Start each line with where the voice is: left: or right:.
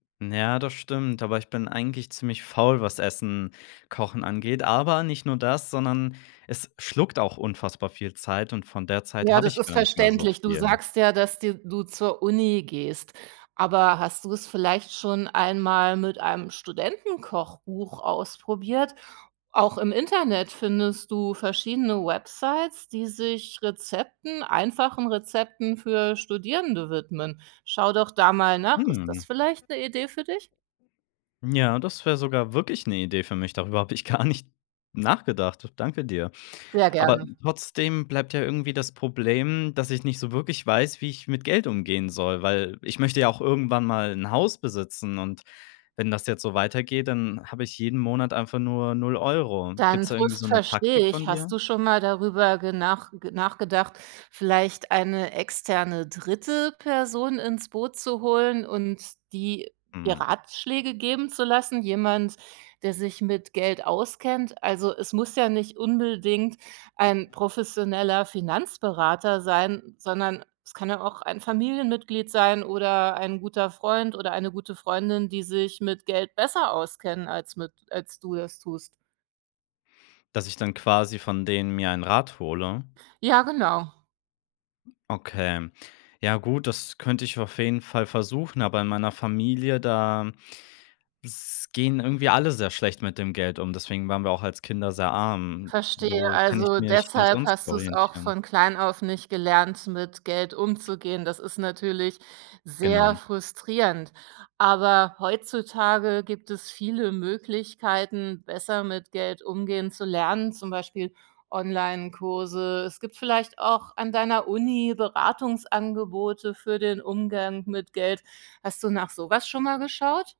left: Ja, das stimmt, aber ich bin eigentlich ziemlich faul, was Essen kochen angeht. Aber nicht nur das, sondern es schluckt auch unfassbar viel Zeit und von der Zeit
right: Ja,
left: habe
right: das
left: ich
right: ist
left: gar nicht mehr so
right: verständlich. Du
left: viel.
right: sagst ja, dass dir du zur Uni gehst. Aber hast du es vielleicht schon einmal mit einem Studentenkochbuch ausprobiert? Auch im Internet findest du verschiedene Websites, die sich Rezepten, einfachen Rezepten für Studierende widmen. Schau doch da mal nach, ist
left: Mm.
right: das vielleicht 'ne Idee für dich?
left: Ja, das wäre sogar wirklich 'ne Idee für mich. Darüber habe ich gar nicht nachgedacht. Danke dir.
right: Sehr
left: Aber
right: gerne.
left: trotzdem bleibt ja irgendwie das Problem, dass ich nicht so wirklich weiß, wie ich mit Geld umgehen soll, weil ich möchte ja auch irgendwann mal 'n Haus besitzen. Und wenn das jetzt so weitergeht, dann habe ich jeden Monat einfach nur 0 €.
right: Deinen
left: Gibt's da irgendwie so
right: Frust
left: 'ne
right: verstehe
left: Taktik von
right: ich. Hast
left: dir?
right: du schon mal darüber genach nachgedacht, vielleicht eine externe dritte Person ins Boot zu holen und die ihr
left: Hm.
right: Ratschläge geben zu lassen? Jemand, der sich mit Geld auskennt? Also, es muss ja nicht unbedingt ein professioneller Finanzberater sein, sondern es kann ja auch ein Familienmitglied sein oder ein guter Freund oder eine gute Freundin, die sich mit Geld besser auskennen als mit als du es tust.
left: Dass ich dann quasi von denen mir einen Rat hole?
right: Ja, genau.
left: Okay. Ja gut, das könnte ich auf jeden Fall versuchen, aber in meiner Familie, da s gehen irgendwie alle sehr schlecht mit dem Geld um, deswegen waren wir auch als Kinder sehr arm. W
right: Verstehe,
left: wo kann ich
right: also,
left: mich denn
right: deshalb
left: sonst
right: hast du's auch
left: orientieren?
right: von klein auf nicht gelernt, mit Geld umzugehen. Das ist natürlich sehr
left: Genau.
right: frustrierend. Aber heutzutage gibt es viele Möglichkeiten, besser mit Geld umgehen zu lernen, zum Beispiel Onlinekurse. Es gibt vielleicht auch an deiner Uni Beratungsangebote für den Umgang mit Geld. Hast du nach sowas schon mal geschaut?